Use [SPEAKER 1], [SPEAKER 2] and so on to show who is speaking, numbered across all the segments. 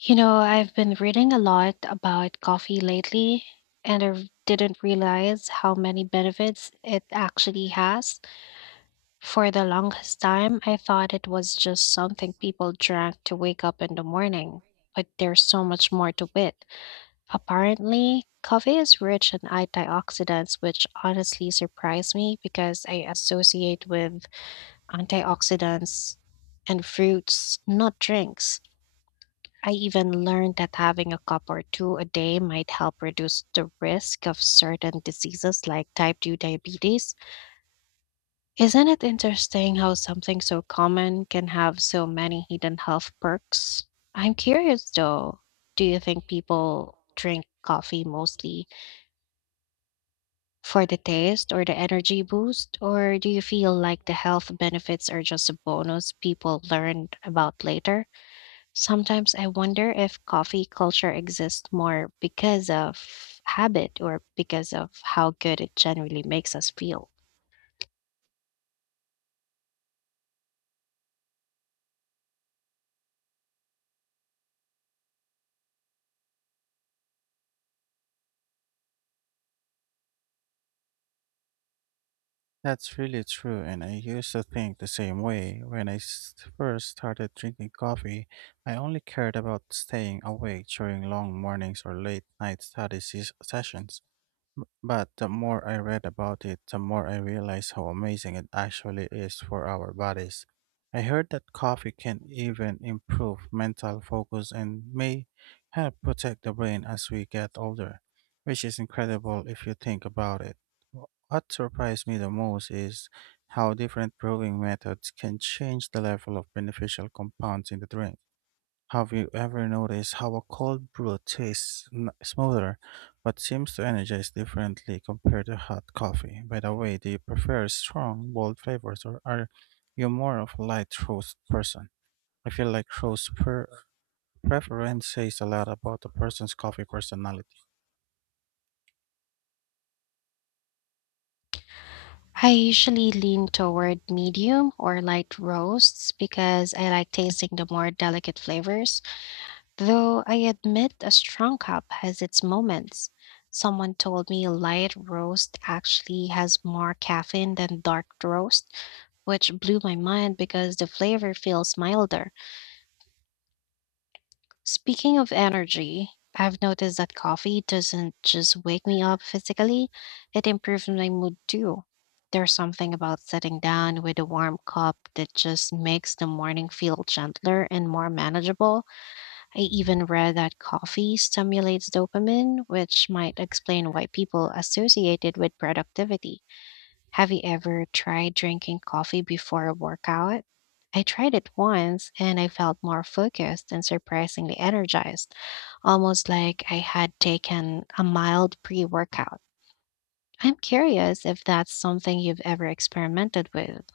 [SPEAKER 1] You know, I've been reading a lot about coffee lately, and didn't realize how many benefits it actually has. For the longest time, I thought it was just something people drank to wake up in the morning, but there's so much more to it. Apparently, coffee is rich in antioxidants, which honestly surprised me because I associate with antioxidants and fruits, not drinks. I even learned that having a cup or two a day might help reduce the risk of certain diseases like type 2 diabetes. Isn't it interesting how something so common can have so many hidden health perks? I'm curious though, do you think people drink coffee mostly for the taste or the energy boost? Or do you feel like the health benefits are just a bonus people learned about later? Sometimes I wonder if coffee culture exists more because of habit or because of how good it generally makes us feel.
[SPEAKER 2] That's really true, and I used to think the same way. When I first started drinking coffee, I only cared about staying awake during long mornings or late night study sessions. But the more I read about it, the more I realized how amazing it actually is for our bodies. I heard that coffee can even improve mental focus and may help protect the brain as we get older, which is incredible if you think about it. What surprised me the most is how different brewing methods can change the level of beneficial compounds in the drink. Have you ever noticed how a cold brew tastes smoother but seems to energize differently compared to hot coffee? By the way, do you prefer strong, bold flavors, or are you more of a light roast person? I feel like roast preference says a lot about a person's coffee personality.
[SPEAKER 1] I usually lean toward medium or light roasts because I like tasting the more delicate flavors, though I admit a strong cup has its moments. Someone told me light roast actually has more caffeine than dark roast, which blew my mind because the flavor feels milder. Speaking of energy, I've noticed that coffee doesn't just wake me up physically, it improves my mood too. There's something about sitting down with a warm cup that just makes the morning feel gentler and more manageable. I even read that coffee stimulates dopamine, which might explain why people associate it with productivity. Have you ever tried drinking coffee before a workout? I tried it once and I felt more focused and surprisingly energized, almost like I had taken a mild pre workout. I'm curious if that's something you've ever experimented with.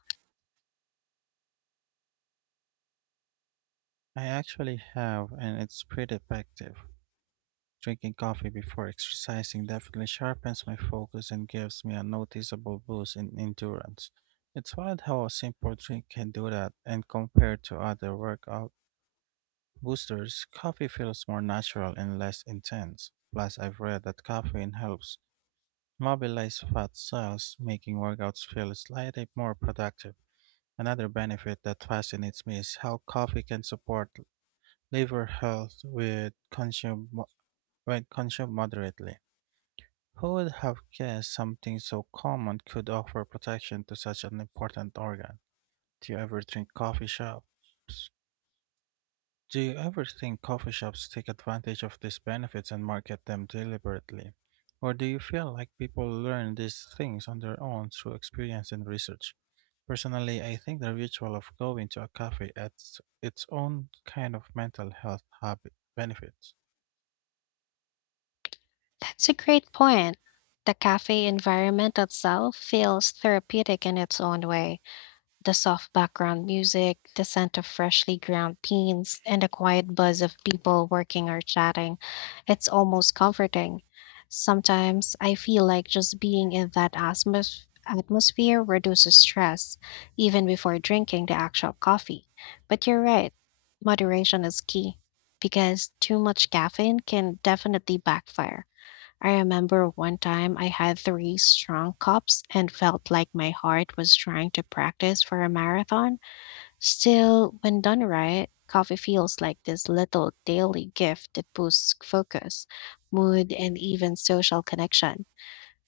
[SPEAKER 2] I actually have, and it's pretty effective. Drinking coffee before exercising definitely sharpens my focus and gives me a noticeable boost in endurance. It's wild how a simple drink can do that, and compared to other workout boosters, coffee feels more natural and less intense. Plus, I've read that caffeine helps mobilize fat cells, making workouts feel slightly more productive. Another benefit that fascinates me is how coffee can support liver health with consume, when consumed moderately, Who would have guessed something so common could offer protection to such an important organ? Do you ever think coffee shops? Do you ever think coffee shops take advantage of these benefits and market them deliberately? Or do you feel like people learn these things on their own through experience and research? Personally, I think the ritual of going to a cafe adds its own kind of mental health habit benefits.
[SPEAKER 1] That's a great point. The cafe environment itself feels therapeutic in its own way. The soft background music, the scent of freshly ground beans, and the quiet buzz of people working or chatting. It's almost comforting. Sometimes I feel like just being in that atmosphere reduces stress, even before drinking the actual coffee. But you're right, moderation is key because too much caffeine can definitely backfire. I remember one time I had three strong cups and felt like my heart was trying to practice for a marathon. Still, when done right, coffee feels like this little daily gift that boosts focus, mood, and even social connection.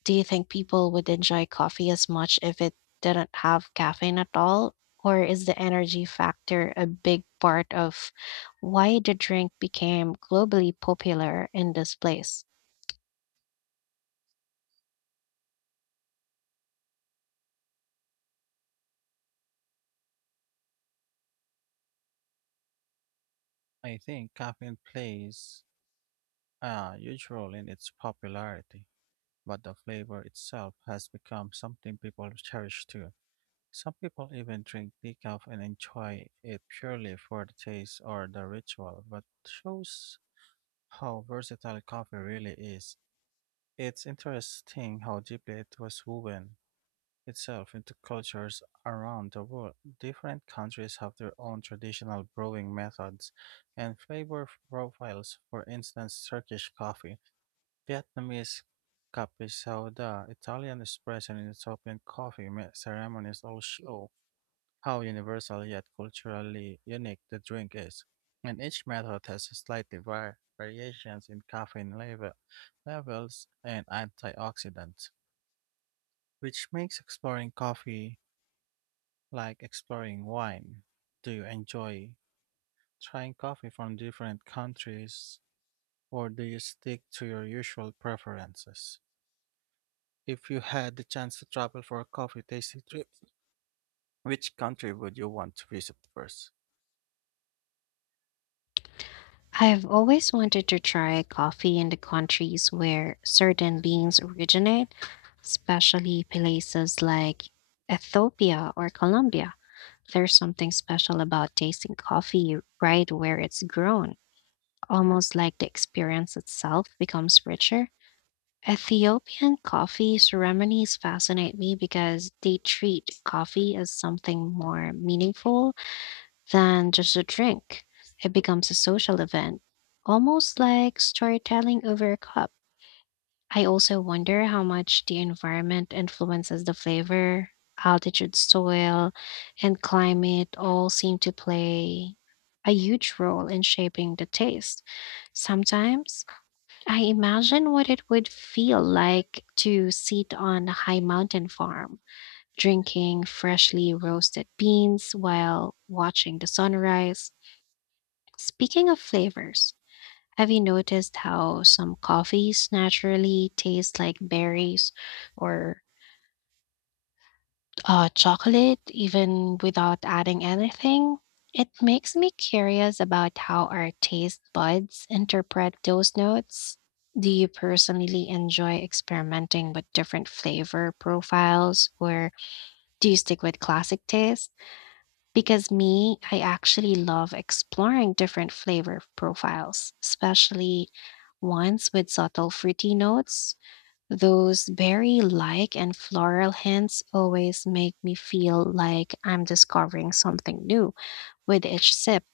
[SPEAKER 1] Do you think people would enjoy coffee as much if it didn't have caffeine at all? Or is the energy factor a big part of why the drink became globally popular in this place?
[SPEAKER 2] I think caffeine plays a huge role in its popularity, but the flavor itself has become something people cherish too. Some people even drink decaf and enjoy it purely for the taste or the ritual, but shows how versatile coffee really is. It's interesting how deeply it was woven itself into cultures around the world. Different countries have their own traditional brewing methods and flavor profiles. For instance, Turkish coffee, Vietnamese cafe soda, Italian espresso, and Ethiopian coffee ceremonies all show how universal yet culturally unique the drink is. And each method has slightly variations in caffeine levels and antioxidants, which makes exploring coffee like exploring wine. Do you enjoy trying coffee from different countries, or do you stick to your usual preferences? If you had the chance to travel for a coffee tasting trip, which country would you want to visit first?
[SPEAKER 1] I've always wanted to try coffee in the countries where certain beans originate, especially places like Ethiopia or Colombia. There's something special about tasting coffee right where it's grown, almost like the experience itself becomes richer. Ethiopian coffee ceremonies fascinate me because they treat coffee as something more meaningful than just a drink. It becomes a social event, almost like storytelling over a cup. I also wonder how much the environment influences the flavor. Altitude, soil, and climate all seem to play a huge role in shaping the taste. Sometimes I imagine what it would feel like to sit on a high mountain farm, drinking freshly roasted beans while watching the sunrise. Speaking of flavors, have you noticed how some coffees naturally taste like berries or chocolate even without adding anything? It makes me curious about how our taste buds interpret those notes. Do you personally enjoy experimenting with different flavor profiles or do you stick with classic taste? Because me, I actually love exploring different flavor profiles, especially ones with subtle fruity notes. Those berry like and floral hints always make me feel like I'm discovering something new with each sip.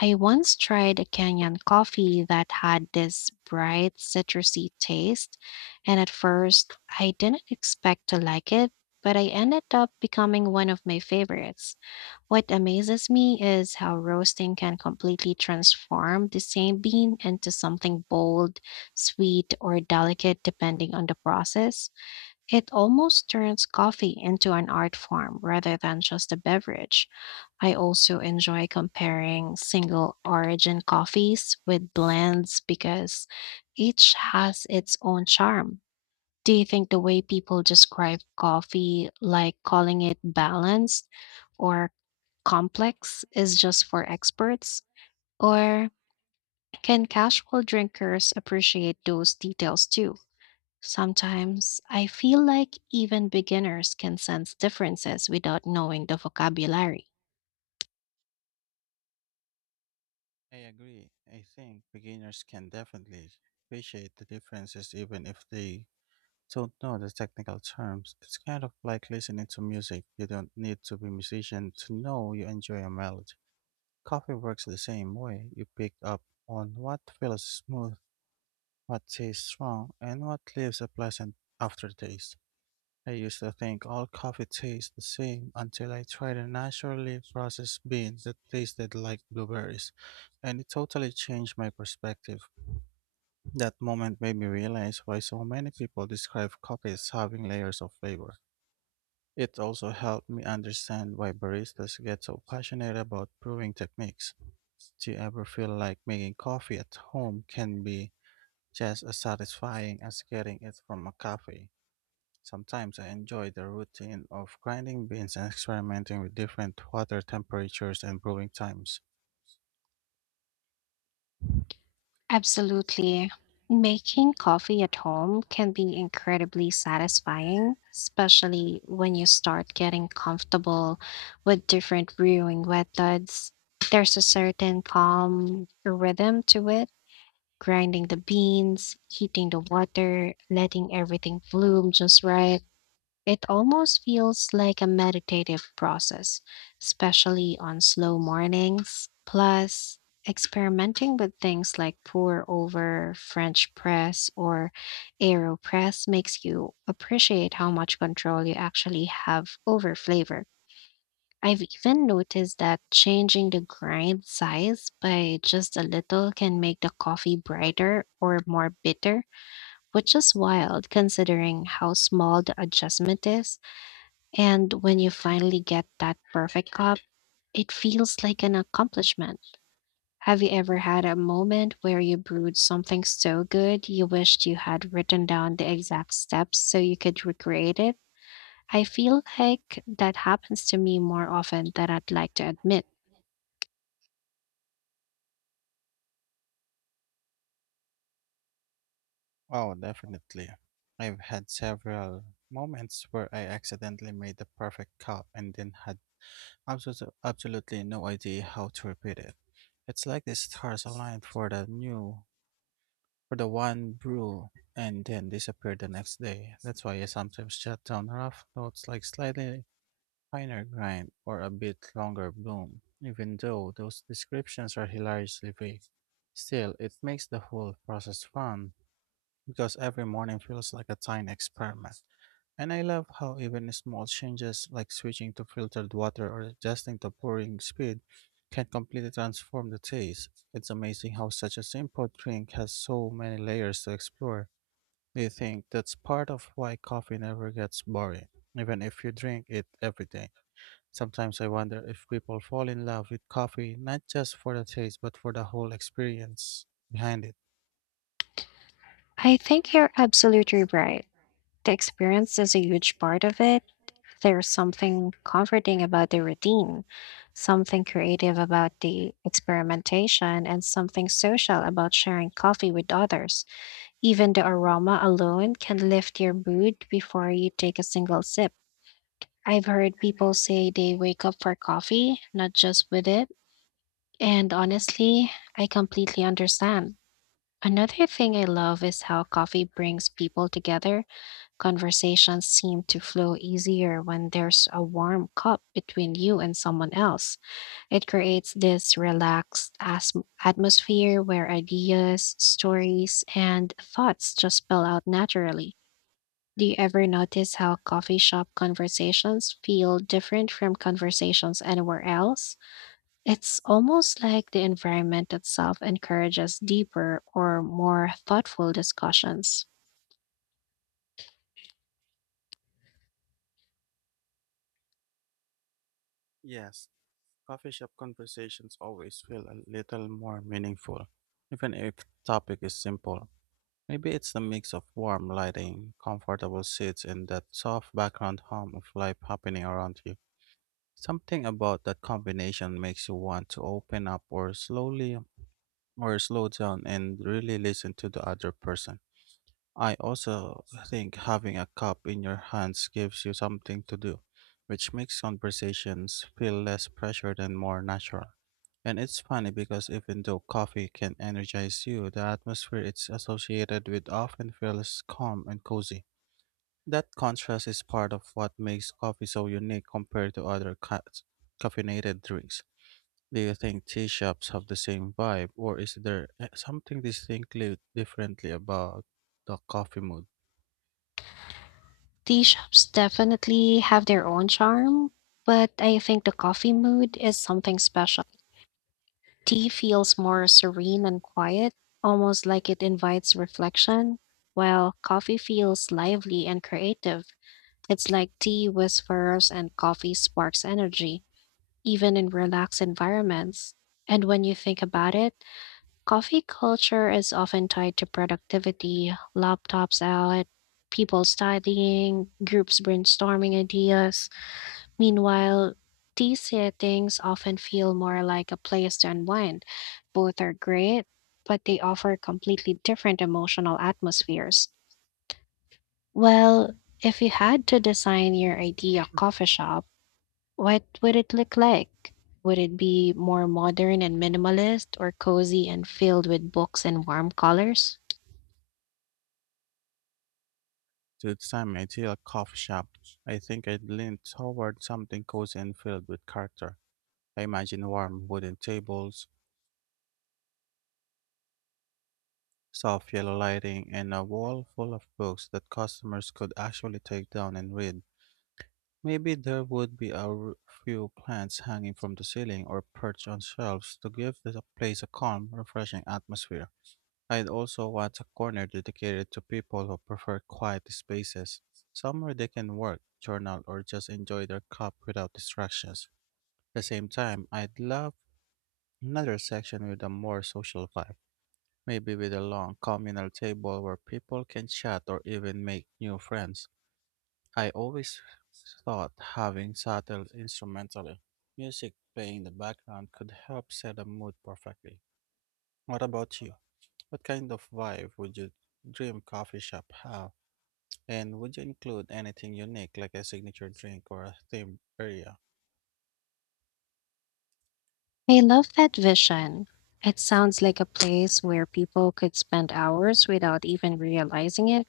[SPEAKER 1] I once tried a Kenyan coffee that had this bright citrusy taste, and at first I didn't expect to like it, but I ended up becoming one of my favorites. What amazes me is how roasting can completely transform the same bean into something bold, sweet, or delicate depending on the process. It almost turns coffee into an art form rather than just a beverage. I also enjoy comparing single origin coffees with blends because each has its own charm. Do you think the way people describe coffee, like calling it balanced, or complex is just for experts? Or can casual drinkers appreciate those details too? Sometimes I feel like even beginners can sense differences without knowing the vocabulary.
[SPEAKER 2] I agree. I think beginners can definitely appreciate the differences even if they don't know the technical terms. It's kind of like listening to music. You don't need to be a musician to know you enjoy a melody. Coffee works the same way. You pick up on what feels smooth, what tastes strong, and what leaves a pleasant aftertaste. I used to think all coffee tastes the same until I tried a naturally processed bean that tasted like blueberries, and it totally changed my perspective. That moment made me realize why so many people describe coffee as having layers of flavor. It also helped me understand why baristas get so passionate about brewing techniques. Do you ever feel like making coffee at home can be just as satisfying as getting it from a cafe? Sometimes I enjoy the routine of grinding beans and experimenting with different water temperatures and brewing times.
[SPEAKER 1] Absolutely. Making coffee at home can be incredibly satisfying, especially when you start getting comfortable with different brewing methods. There's a certain calm rhythm to it grinding the beans, heating the water, letting everything bloom just right. It almost feels like a meditative process, especially on slow mornings. Plus, experimenting with things like pour over, French press, or AeroPress makes you appreciate how much control you actually have over flavor. I've even noticed that changing the grind size by just a little can make the coffee brighter or more bitter, which is wild considering how small the adjustment is. And when you finally get that perfect cup, it feels like an accomplishment. Have you ever had a moment where you brewed something so good you wished you had written down the exact steps so you could recreate it? I feel like that happens to me more often than I'd like to admit.
[SPEAKER 2] Oh, definitely. I've had several moments where I accidentally made the perfect cup and then had absolutely no idea how to repeat it. It's like the stars aligned for for the one brew and then disappeared the next day. That's why I sometimes jot down rough notes like slightly finer grind, or a bit longer bloom. Even though those descriptions are hilariously vague, still, it makes the whole process fun because every morning feels like a tiny experiment. And I love how even small changes like switching to filtered water or adjusting to pouring speed can completely transform the taste. It's amazing how such a simple drink has so many layers to explore. Do you think that's part of why coffee never gets boring, even if you drink it every day? Sometimes I wonder if people fall in love with coffee not just for the taste but for the whole experience behind it.
[SPEAKER 1] I think you're absolutely right. The experience is a huge part of it. There's something comforting about the routine, something creative about the experimentation, and something social about sharing coffee with others. Even the aroma alone can lift your mood before you take a single sip. I've heard people say they wake up for coffee, not just with it. And honestly, I completely understand. Another thing I love is how coffee brings people together. Conversations seem to flow easier when there's a warm cup between you and someone else. It creates this relaxed atmosphere where ideas, stories, and thoughts just spill out naturally. Do you ever notice how coffee shop conversations feel different from conversations anywhere else? It's almost like the environment itself encourages deeper or more thoughtful discussions.
[SPEAKER 2] Yes, coffee shop conversations always feel a little more meaningful, even if the topic is simple. Maybe it's the mix of warm lighting, comfortable seats, and that soft background hum of life happening around you. Something about that combination makes you want to open up or slow down and really listen to the other person. I also think having a cup in your hands gives you something to do, which makes conversations feel less pressured and more natural. And it's funny because even though coffee can energize you, the atmosphere it's associated with often feels calm and cozy. That contrast is part of what makes coffee so unique compared to other caffeinated drinks. Do you think tea shops have the same vibe, or is there something distinctly differently about the coffee mood?
[SPEAKER 1] Tea shops definitely have their own charm, but I think the coffee mood is something special. Tea feels more serene and quiet, almost like it invites reflection, while coffee feels lively and creative. It's like tea whispers and coffee sparks energy, even in relaxed environments. And when you think about it, coffee culture is often tied to productivity, laptops out, people studying, groups brainstorming ideas. Meanwhile, tea settings often feel more like a place to unwind. Both are great, but they offer completely different emotional atmospheres. Well, if you had to design your idea coffee shop, what would it look like? Would it be more modern and minimalist or cozy and filled with books and warm colors?
[SPEAKER 2] The time I see a coffee shop, I think I'd lean toward something cozy and filled with character. I imagine warm wooden tables, soft yellow lighting, and a wall full of books that customers could actually take down and read. Maybe there would be a few plants hanging from the ceiling or perched on shelves to give the place a calm, refreshing atmosphere. I'd also want a corner dedicated to people who prefer quiet spaces, somewhere they can work, journal, or just enjoy their cup without distractions. At the same time, I'd love another section with a more social vibe, maybe with a long communal table where people can chat or even make new friends. I always thought having subtle instrumental music playing in the background could help set the mood perfectly. What about you? What kind of vibe would your dream coffee shop have? And would you include anything unique like a signature drink or a themed area?
[SPEAKER 1] I love that vision. It sounds like a place where people could spend hours without even realizing it.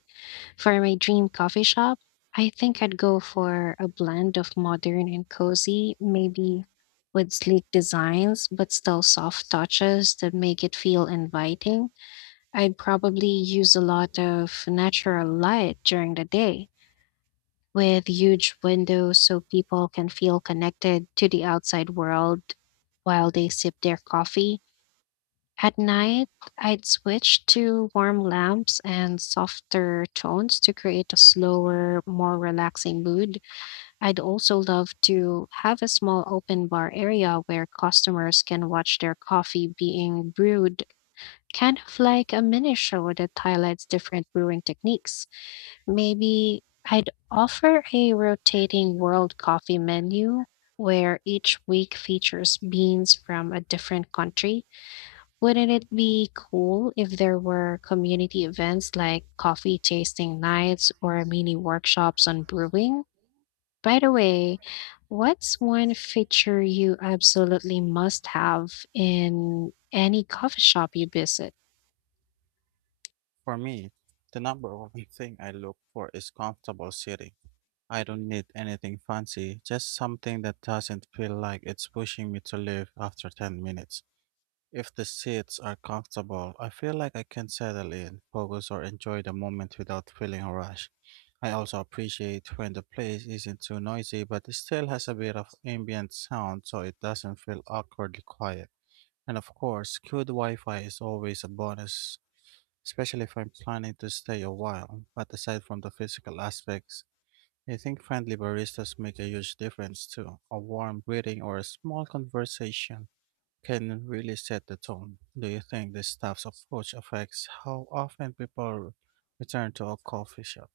[SPEAKER 1] For my dream coffee shop, I think I'd go for a blend of modern and cozy, maybe with sleek designs, but still soft touches that make it feel inviting. I'd probably use a lot of natural light during the day, with huge windows so people can feel connected to the outside world while they sip their coffee. At night, I'd switch to warm lamps and softer tones to create a slower, more relaxing mood. I'd also love to have a small open bar area where customers can watch their coffee being brewed, kind of like a mini show that highlights different brewing techniques. Maybe I'd offer a rotating world coffee menu where each week features beans from a different country. Wouldn't it be cool if there were community events like coffee tasting nights or mini workshops on brewing? By the way, what's one feature you absolutely must have in any coffee shop you visit?
[SPEAKER 2] For me, the number one thing I look for is comfortable sitting. I don't need anything fancy, just something that doesn't feel like it's pushing me to leave after 10 minutes. If the seats are comfortable, I feel like I can settle in, focus, or enjoy the moment without feeling rushed. I also appreciate when the place isn't too noisy but it still has a bit of ambient sound so it doesn't feel awkwardly quiet. And of course, good Wi Fi is always a bonus, especially if I'm planning to stay a while. But aside from the physical aspects, I think friendly baristas make a huge difference too. A warm greeting or a small conversation can really set the tone. Do you think the staff's approach affects how often people return to a coffee shop?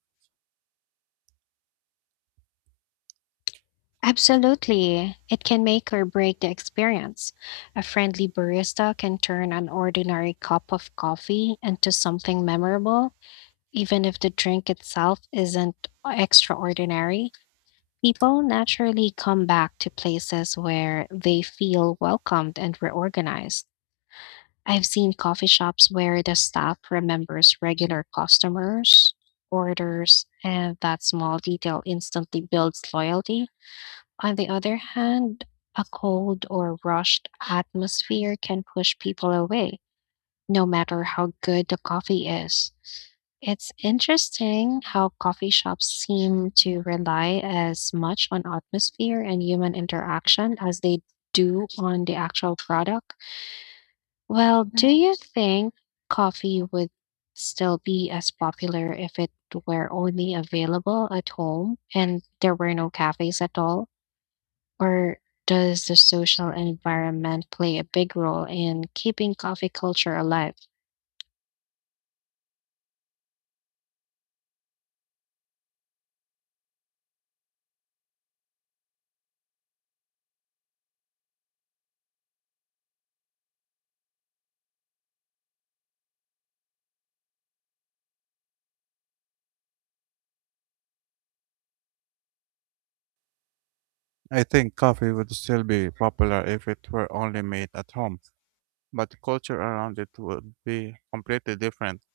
[SPEAKER 1] Absolutely. It can make or break the experience. A friendly barista can turn an ordinary cup of coffee into something memorable, even if the drink itself isn't extraordinary. People naturally come back to places where they feel welcomed and reorganized. I've seen coffee shops where the staff remembers regular customers, orders, and that small detail instantly builds loyalty. On the other hand, a cold or rushed atmosphere can push people away no matter how good the coffee is. It's interesting how coffee shops seem to rely as much on atmosphere and human interaction as they do on the actual product. Well, do you think coffee would still be as popular if it were only available at home and there were no cafes at all? Or does the social environment play a big role in keeping coffee culture alive?
[SPEAKER 2] I think coffee would still be popular if it were only made at home, but the culture around it would be completely different.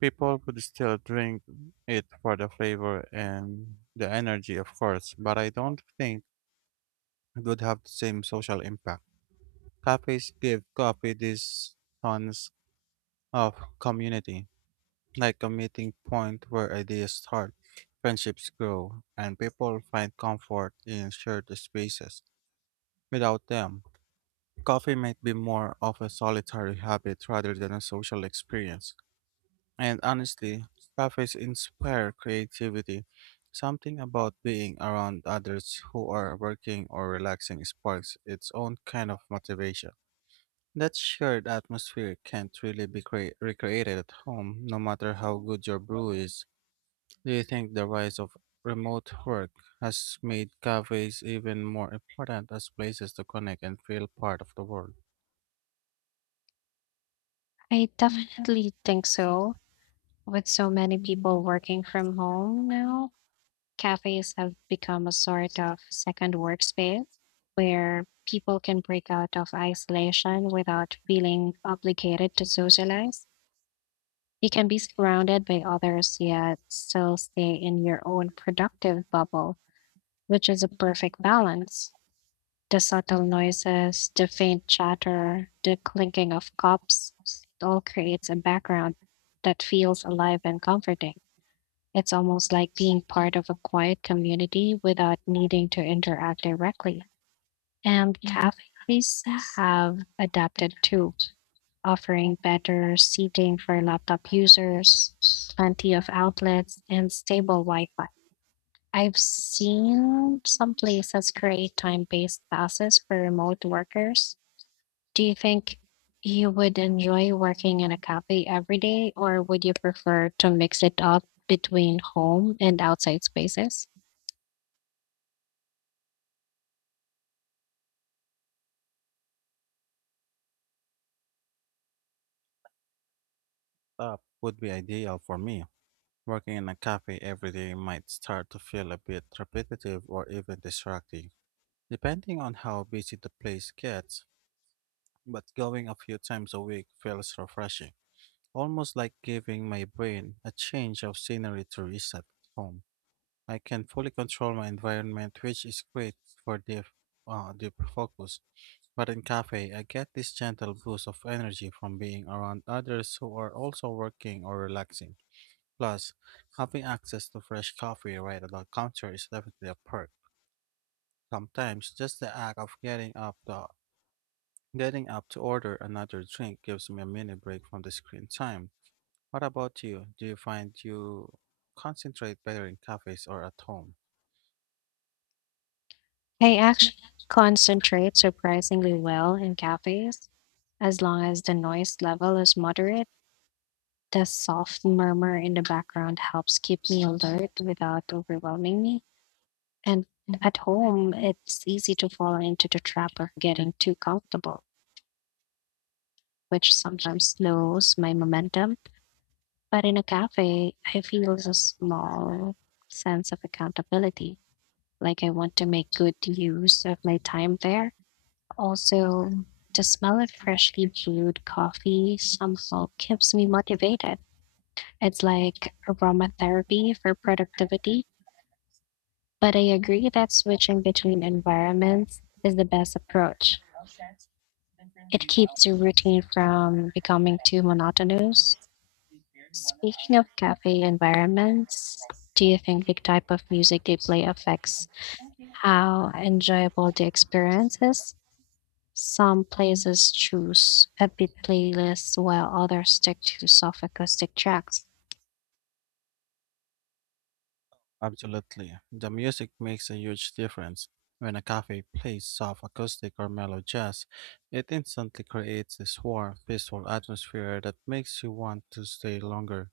[SPEAKER 2] People would still drink it for the flavor and the energy, of course, but I don't think it would have the same social impact. Cafes give coffee this sense of community, like a meeting point where ideas start, friendships grow, and people find comfort in shared spaces. Without them, coffee might be more of a solitary habit rather than a social experience. And honestly, cafes inspire creativity. Something about being around others who are working or relaxing sparks its own kind of motivation. That shared atmosphere can't really be recreated at home, no matter how good your brew is. Do you think the rise of remote work has made cafes even more important as places to connect and feel part of the world?
[SPEAKER 1] I definitely think so. With so many people working from home now, cafes have become a sort of second workspace where people can break out of isolation without feeling obligated to socialize. You can be surrounded by others yet still stay in your own productive bubble, which is a perfect balance. The subtle noises, the faint chatter, the clinking of cups, it all creates a background that feels alive and comforting. It's almost like being part of a quiet community without needing to interact directly. And cafes have adapted too, offering better seating for laptop users, plenty of outlets, and stable Wi Fi. I've seen some places create time based passes for remote workers. Do you think you would enjoy working in a cafe every day, or would you prefer to mix it up between home and outside spaces?
[SPEAKER 2] That would be ideal for me. Working in a cafe every day might start to feel a bit repetitive or even distracting, depending on how busy the place gets, but going a few times a week feels refreshing, almost like giving my brain a change of scenery to reset at home. I can fully control my environment, which is great for deep focus. But in cafe, I get this gentle boost of energy from being around others who are also working or relaxing. Plus, having access to fresh coffee right at the counter is definitely a perk. Sometimes, just the act of getting up to order another drink gives me a mini break from the screen time. What about you? Do you find you concentrate better in cafes or at home?
[SPEAKER 1] I actually concentrate surprisingly well in cafes, as long as the noise level is moderate. The soft murmur in the background helps keep me alert without overwhelming me. And at home, it's easy to fall into the trap of getting too comfortable, which sometimes slows my momentum. But in a cafe, I feel a small sense of accountability, like I want to make good use of my time there. Also, the smell of freshly brewed coffee somehow keeps me motivated. It's like aromatherapy for productivity. But I agree that switching between environments is the best approach. It keeps your routine from becoming too monotonous. Speaking of cafe environments, do you think the type of music they play affects how enjoyable the experience is? Some places choose upbeat playlists while others stick to soft acoustic tracks.
[SPEAKER 2] Absolutely. The music makes a huge difference. When a cafe plays soft acoustic or mellow jazz, it instantly creates this warm, peaceful atmosphere that makes you want to stay longer.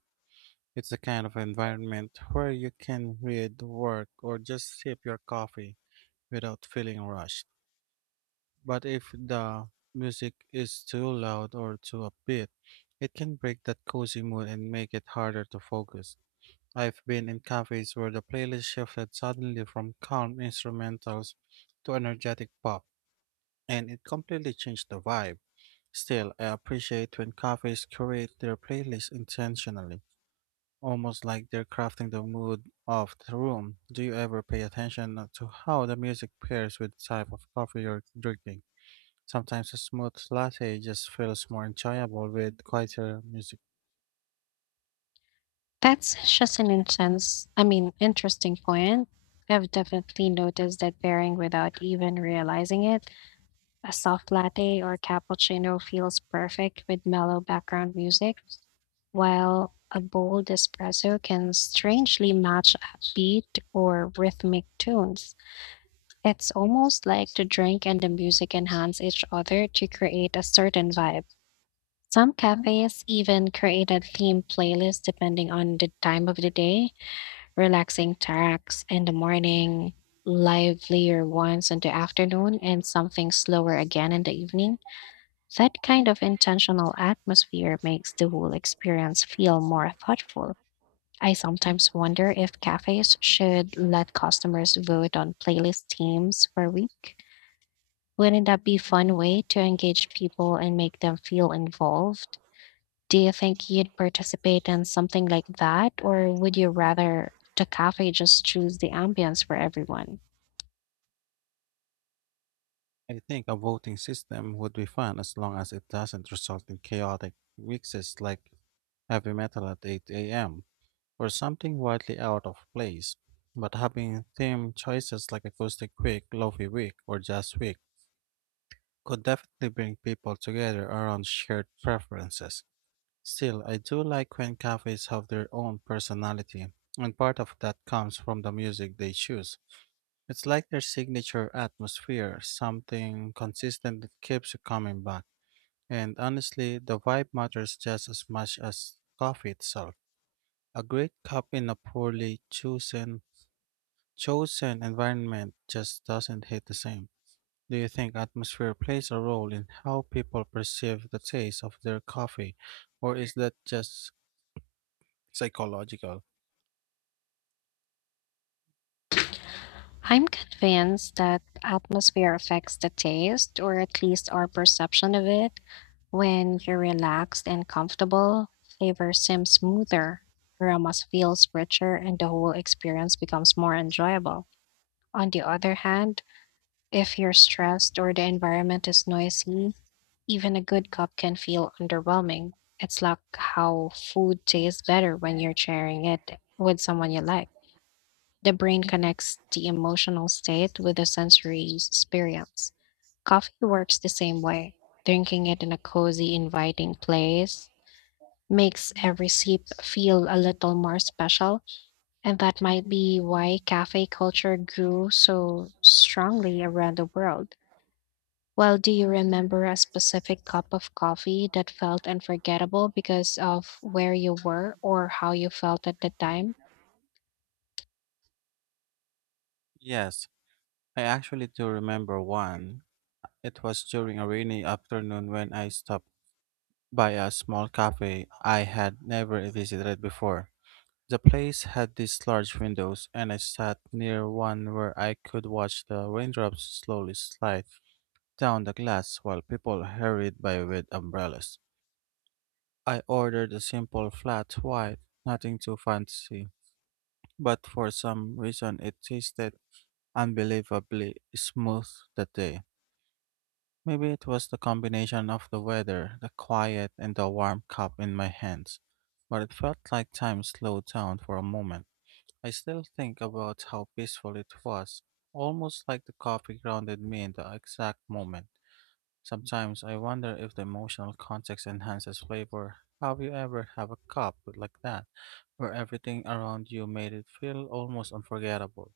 [SPEAKER 2] It's the kind of environment where you can read, work, or just sip your coffee without feeling rushed. But if the music is too loud or too upbeat, it can break that cozy mood and make it harder to focus. I've been in cafes where the playlist shifted suddenly from calm instrumentals to energetic pop, and it completely changed the vibe. Still, I appreciate when cafes curate their playlist intentionally, almost like they're crafting the mood of the room. Do you ever pay attention to how the music pairs with the type of coffee you're drinking? Sometimes a smooth latte just feels more enjoyable with quieter music.
[SPEAKER 1] That's just an intense, I mean, interesting point. I've definitely noticed that varying without even realizing it. A soft latte or cappuccino feels perfect with mellow background music, while a bold espresso can strangely match upbeat or rhythmic tunes. It's almost like the drink and the music enhance each other to create a certain vibe. Some cafes even create a theme playlist depending on the time of the day, relaxing tracks in the morning, livelier ones in the afternoon, and something slower again in the evening. That kind of intentional atmosphere makes the whole experience feel more thoughtful. I sometimes wonder if cafes should let customers vote on playlist themes for a week. Wouldn't that be a fun way to engage people and make them feel involved? Do you think you'd participate in something like that, or would you rather the cafe just choose the ambience for everyone?
[SPEAKER 2] I think a voting system would be fun as long as it doesn't result in chaotic mixes like heavy metal at 8 a.m. or something wildly out of place. But having theme choices like Acoustic Week, Lofi Week, or Jazz Week could definitely bring people together around shared preferences. Still, I do like when cafes have their own personality, and part of that comes from the music they choose. It's like their signature atmosphere, something consistent that keeps you coming back. And honestly, the vibe matters just as much as coffee itself. A great cup in a poorly chosen environment just doesn't hit the same. Do you think atmosphere plays a role in how people perceive the taste of their coffee, or is that just psychological?
[SPEAKER 1] I'm convinced that atmosphere affects the taste, or at least our perception of it. When you're relaxed and comfortable, flavor seems smoother, aromas feels richer, and the whole experience becomes more enjoyable. On the other hand, if you're stressed or the environment is noisy, even a good cup can feel underwhelming. It's like how food tastes better when you're sharing it with someone you like. The brain connects the emotional state with the sensory experience. Coffee works the same way. Drinking it in a cozy, inviting place makes every sip feel a little more special, and that might be why cafe culture grew so strongly around the world. Well, do you remember a specific cup of coffee that felt unforgettable because of where you were or how you felt at the time?
[SPEAKER 2] Yes, I actually do remember one. It was during a rainy afternoon when I stopped by a small cafe I had never visited before. The place had these large windows, and I sat near one where I could watch the raindrops slowly slide down the glass while people hurried by with umbrellas. I ordered a simple flat white, nothing too fancy, but for some reason it tasted unbelievably smooth that day. Maybe it was the combination of the weather, the quiet, and the warm cup in my hands, but it felt like time slowed down for a moment. I still think about how peaceful it was, almost like the coffee grounded me in the exact moment. Sometimes I wonder if the emotional context enhances flavor. Have you ever have a cup like that, where everything around you made it feel almost unforgettable?